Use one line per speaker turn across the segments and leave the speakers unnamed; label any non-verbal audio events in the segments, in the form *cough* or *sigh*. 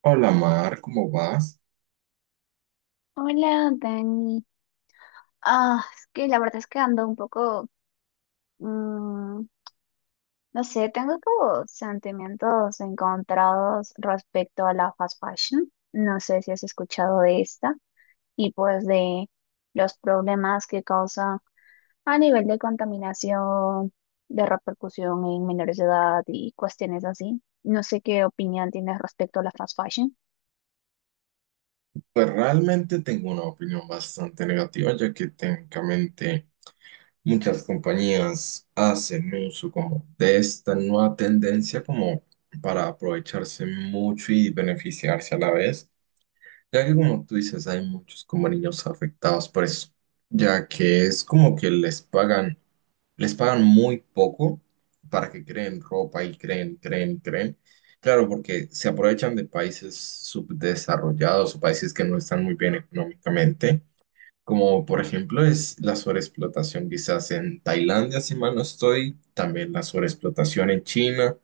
Hola Mar, ¿cómo vas?
Hola, Dani. Ah, es que la verdad es que ando un poco, mm, no sé, tengo como sentimientos encontrados respecto a la fast fashion. No sé si has escuchado de esta y pues de los problemas que causa a nivel de contaminación, de repercusión en menores de edad y cuestiones así. No sé qué opinión tienes respecto a la fast fashion.
Pues realmente tengo una opinión bastante negativa, ya que técnicamente muchas compañías hacen uso como de esta nueva tendencia como para aprovecharse mucho y beneficiarse a la vez, ya que como tú dices, hay muchos como niños afectados por eso, ya que es como que les pagan. Les pagan muy poco para que creen ropa y creen. Claro, porque se aprovechan de países subdesarrollados o países que no están muy bien económicamente, como por ejemplo es la sobreexplotación quizás en Tailandia, si mal no estoy, también la sobreexplotación en China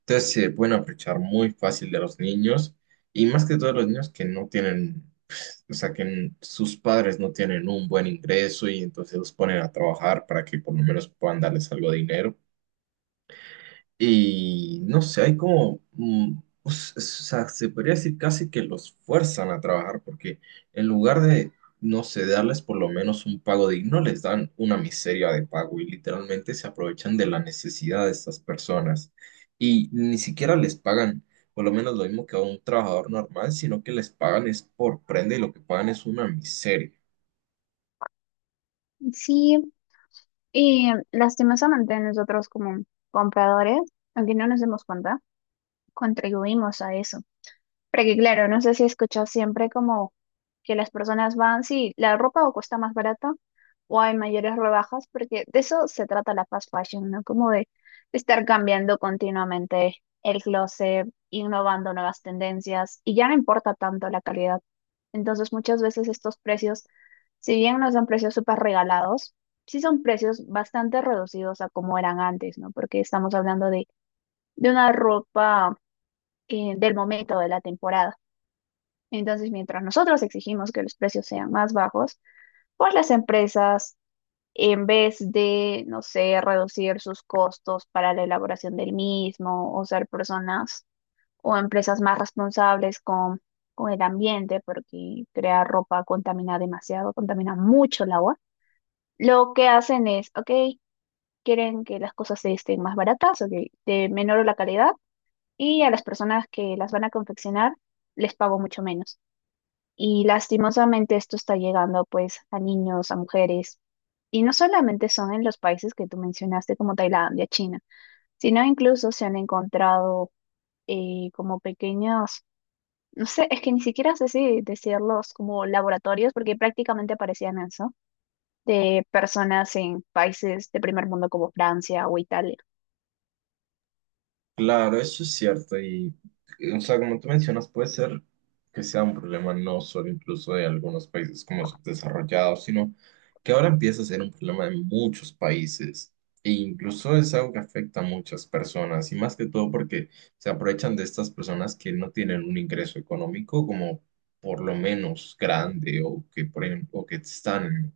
entonces se pueden aprovechar muy fácil de los niños y más que todo los niños que no tienen, pues, o sea, que sus padres no tienen un buen ingreso y entonces los ponen a trabajar para que por lo menos puedan darles algo de dinero. Y no sé, hay como, o sea, se podría decir casi que los fuerzan a trabajar porque en lugar de, no sé, darles por lo menos un pago digno, no les dan una miseria de pago y literalmente se aprovechan de la necesidad de estas personas. Y ni siquiera les pagan por lo menos lo mismo que a un trabajador normal, sino que les pagan es por prenda y lo que pagan es una miseria.
Sí. Y lastimosamente nosotros como compradores, aunque no nos demos cuenta, contribuimos a eso. Porque claro, no sé si he escuchado siempre como que las personas van, sí, la ropa o cuesta más barata o hay mayores rebajas, porque de eso se trata la fast fashion, ¿no? Como de estar cambiando continuamente el closet, innovando nuevas tendencias y ya no importa tanto la calidad. Entonces muchas veces estos precios, si bien no son precios súper regalados, sí son precios bastante reducidos a como eran antes, ¿no? Porque estamos hablando de una ropa del momento de la temporada. Entonces, mientras nosotros exigimos que los precios sean más bajos, pues las empresas, en vez de, no sé, reducir sus costos para la elaboración del mismo o ser personas o empresas más responsables con el ambiente, porque crear ropa contamina demasiado, contamina mucho el agua, lo que hacen es, ok, quieren que las cosas estén más baratas, ok, de menor la calidad, y a las personas que las van a confeccionar les pago mucho menos. Y lastimosamente esto está llegando pues a niños, a mujeres. Y no solamente son en los países que tú mencionaste como Tailandia, China, sino incluso se han encontrado como pequeños, no sé, es que ni siquiera sé si decirlos como laboratorios, porque prácticamente parecían eso, de personas en países de primer mundo como Francia o Italia.
Claro, eso es cierto. Y, o sea, como tú mencionas, puede ser que sea un problema no solo incluso de algunos países como subdesarrollados, sino que ahora empieza a ser un problema de muchos países. E incluso es algo que afecta a muchas personas, y más que todo porque se aprovechan de estas personas que no tienen un ingreso económico como por lo menos grande o que, por ejemplo, o que están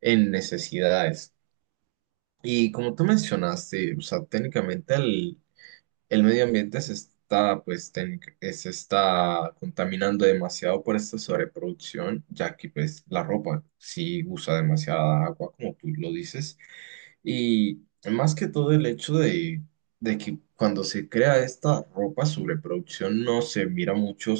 en necesidades. Y como tú mencionaste, o sea, técnicamente el medio ambiente se está, pues, se está contaminando demasiado por esta sobreproducción, ya que pues la ropa sí usa demasiada agua, como tú lo dices, y más que todo el hecho de que cuando se crea esta ropa sobreproducción no se mira mucho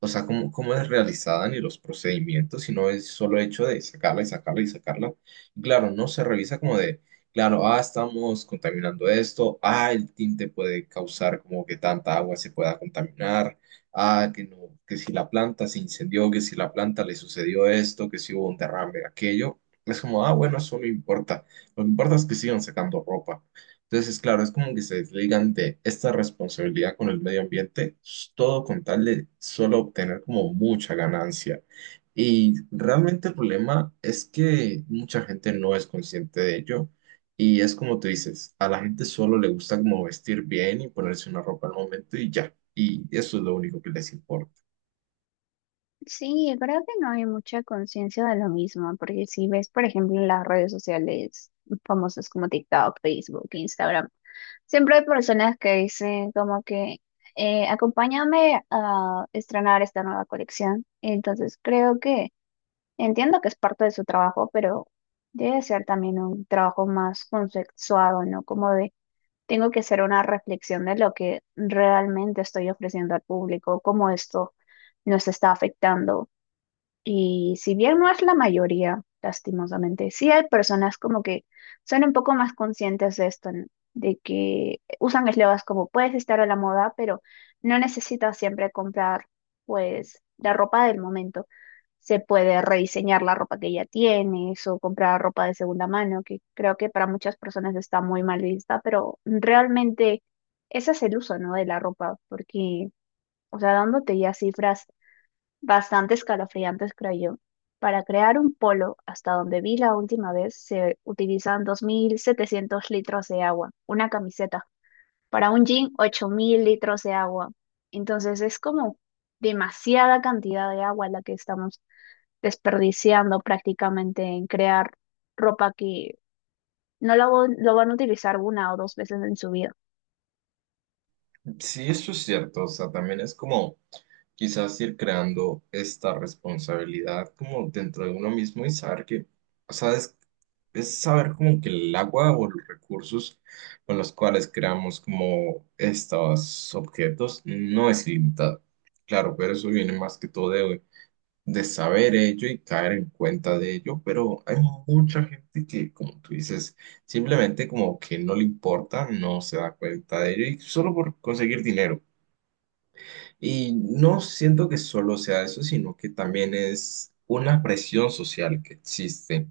o sea, cómo es realizada ni los procedimientos, sino es solo hecho de sacarla y sacarla y sacarla. Claro, no se revisa como de, claro, ah, estamos contaminando esto, ah, el tinte puede causar como que tanta agua se pueda contaminar, ah, que no, que si la planta se incendió, que si la planta le sucedió esto, que si hubo un derrame, aquello. Es como, ah, bueno, eso no importa. Lo que importa es que sigan sacando ropa. Entonces, claro, es como que se desligan de esta responsabilidad con el medio ambiente, todo con tal de solo obtener como mucha ganancia. Y realmente el problema es que mucha gente no es consciente de ello. Y es como tú dices, a la gente solo le gusta como vestir bien y ponerse una ropa al momento y ya. Y eso es lo único que les importa.
Sí, creo que no hay mucha conciencia de lo mismo, porque si ves, por ejemplo, en las redes sociales famosas como TikTok, Facebook, Instagram, siempre hay personas que dicen como que acompáñame a estrenar esta nueva colección. Entonces, creo que entiendo que es parte de su trabajo, pero debe ser también un trabajo más consensuado, ¿no? Como de, tengo que hacer una reflexión de lo que realmente estoy ofreciendo al público, cómo esto nos está afectando y si bien no es la mayoría, lastimosamente, sí hay personas como que son un poco más conscientes de esto, ¿no? De que usan eslogans como puedes estar a la moda, pero no necesitas siempre comprar pues la ropa del momento. Se puede rediseñar la ropa que ya tienes o comprar ropa de segunda mano, que creo que para muchas personas está muy mal vista, pero realmente ese es el uso, ¿no? De la ropa, porque, o sea, dándote ya cifras bastante escalofriantes, creo yo. Para crear un polo, hasta donde vi la última vez, se utilizan 2700 litros de agua, una camiseta. Para un jean, 8000 litros de agua. Entonces es como demasiada cantidad de agua la que estamos desperdiciando prácticamente en crear ropa que no la, vo- lo van a utilizar una o dos veces en su vida.
Sí, eso es cierto, o sea, también es como quizás ir creando esta responsabilidad como dentro de uno mismo y saber que, o sea, es saber como que el agua o los recursos con los cuales creamos como estos objetos no es limitado. Claro, pero eso viene más que todo de saber ello y caer en cuenta de ello, pero hay mucha gente que, como tú dices, simplemente como que no le importa, no se da cuenta de ello y solo por conseguir dinero. Y no siento que solo sea eso, sino que también es una presión social que existe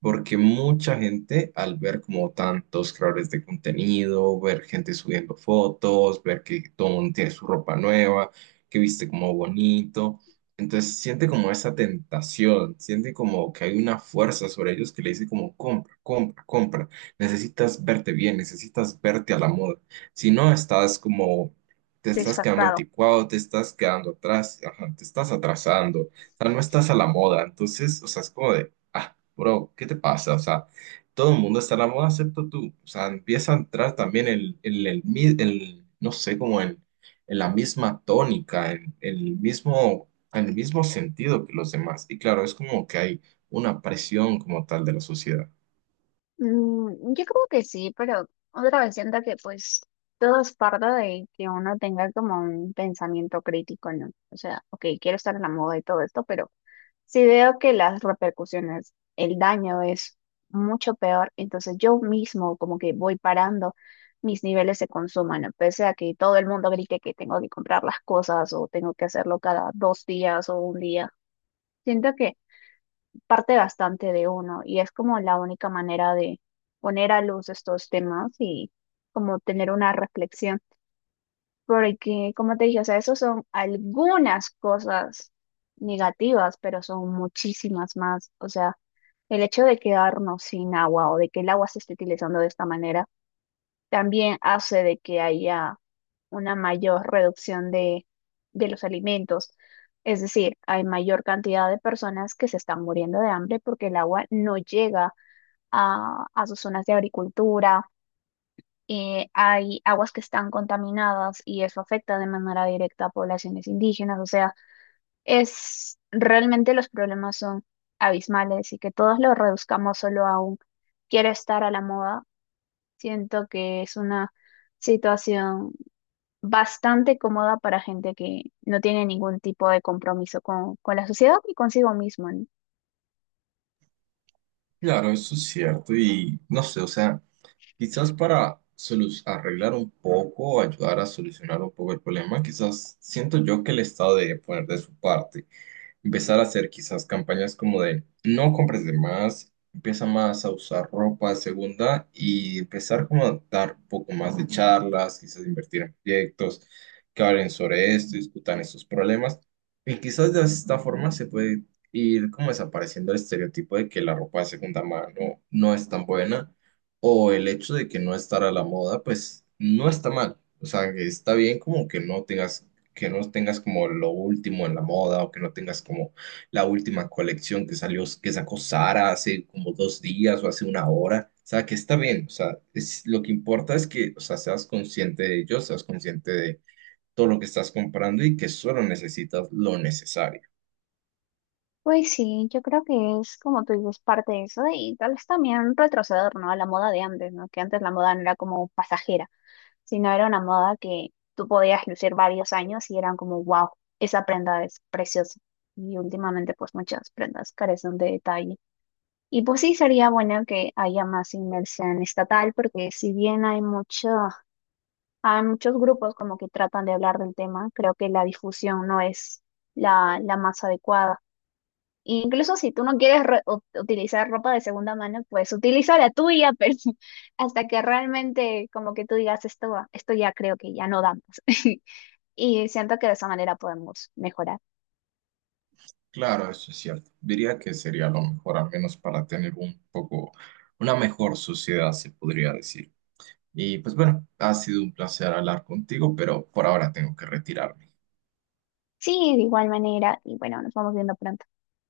porque mucha gente al ver como tantos creadores de contenido, ver gente subiendo fotos, ver que todo el mundo tiene su ropa nueva, que viste como bonito, entonces siente como esa tentación, siente como que hay una fuerza sobre ellos que le dice como compra, compra, compra, necesitas verte bien, necesitas verte a la moda, si no estás como. Te estás quedando
Desfasado.
anticuado, te estás quedando atrás, ajá, te estás atrasando, o sea, no estás a la moda, entonces, o sea, es como de, ah, Bro, ¿qué te pasa? O sea, todo el mundo está en la moda excepto tú. O sea, empieza a entrar también el no sé, como en la misma tónica, en el mismo sentido que los demás. Y claro, es como que hay una presión como tal de la sociedad.
Yo creo que sí, pero otra vez siento que pues todo es parte de que uno tenga como un pensamiento crítico, ¿no? O sea, ok, quiero estar en la moda y todo esto, pero si veo que las repercusiones, el daño es mucho peor, entonces yo mismo como que voy parando mis niveles de consumo, ¿no? Pese a que todo el mundo grite que tengo que comprar las cosas o tengo que hacerlo cada dos días o un día. Siento que parte bastante de uno y es como la única manera de poner a luz estos temas y como tener una reflexión, porque como te dije, o sea, eso son algunas cosas negativas, pero son muchísimas más, o sea, el hecho de quedarnos sin agua o de que el agua se esté utilizando de esta manera también hace de que haya una mayor reducción de los alimentos. Es decir, hay mayor cantidad de personas que se están muriendo de hambre porque el agua no llega a sus zonas de agricultura. Hay aguas que están contaminadas y eso afecta de manera directa a poblaciones indígenas. O sea, es realmente los problemas son abismales y que todos los reduzcamos solo a un quiero estar a la moda. Siento que es una situación bastante cómoda para gente que no tiene ningún tipo de compromiso con la sociedad y consigo mismo, ¿no?
Claro, eso es cierto. Y no sé, o sea, quizás para arreglar un poco, ayudar a solucionar un poco el problema, quizás siento yo que el Estado debe poner de su parte empezar a hacer quizás campañas como de no compres de más, empieza más a usar ropa de segunda y empezar como a dar un poco más de charlas, quizás invertir en proyectos que hablen sobre esto, discutan estos problemas. Y quizás de esta forma se puede ir como desapareciendo el estereotipo de que la ropa de segunda mano no es tan buena o el hecho de que no estar a la moda, pues no está mal. O sea, que está bien como que no tengas como lo último en la moda o que no tengas como la última colección que salió, que sacó Sara hace como 2 días o hace una hora. O sea, que está bien. O sea, es, lo que importa es que, o sea, seas consciente de ello, seas consciente de todo lo que estás comprando y que solo necesitas lo necesario.
Pues sí, yo creo que es como tú dices, parte de eso y tal vez también retroceder, ¿no? A la moda de antes, ¿no? Que antes la moda no era como pasajera, sino era una moda que tú podías lucir varios años y eran como, wow, esa prenda es preciosa. Y últimamente pues muchas prendas carecen de detalle. Y pues sí, sería bueno que haya más inversión estatal, porque si bien hay mucho hay muchos grupos como que tratan de hablar del tema. Creo que la difusión no es la más adecuada. Incluso si tú no quieres utilizar ropa de segunda mano, pues utiliza la tuya, *laughs* pero hasta que realmente como que tú digas esto, esto ya creo que ya no damos. *laughs* Y siento que de esa manera podemos mejorar.
Claro, eso es cierto. Diría que sería lo mejor, al menos para tener un poco, una mejor sociedad, se podría decir. Y pues bueno, ha sido un placer hablar contigo, pero por ahora tengo que retirarme.
Sí, de igual manera. Y bueno, nos vamos viendo pronto.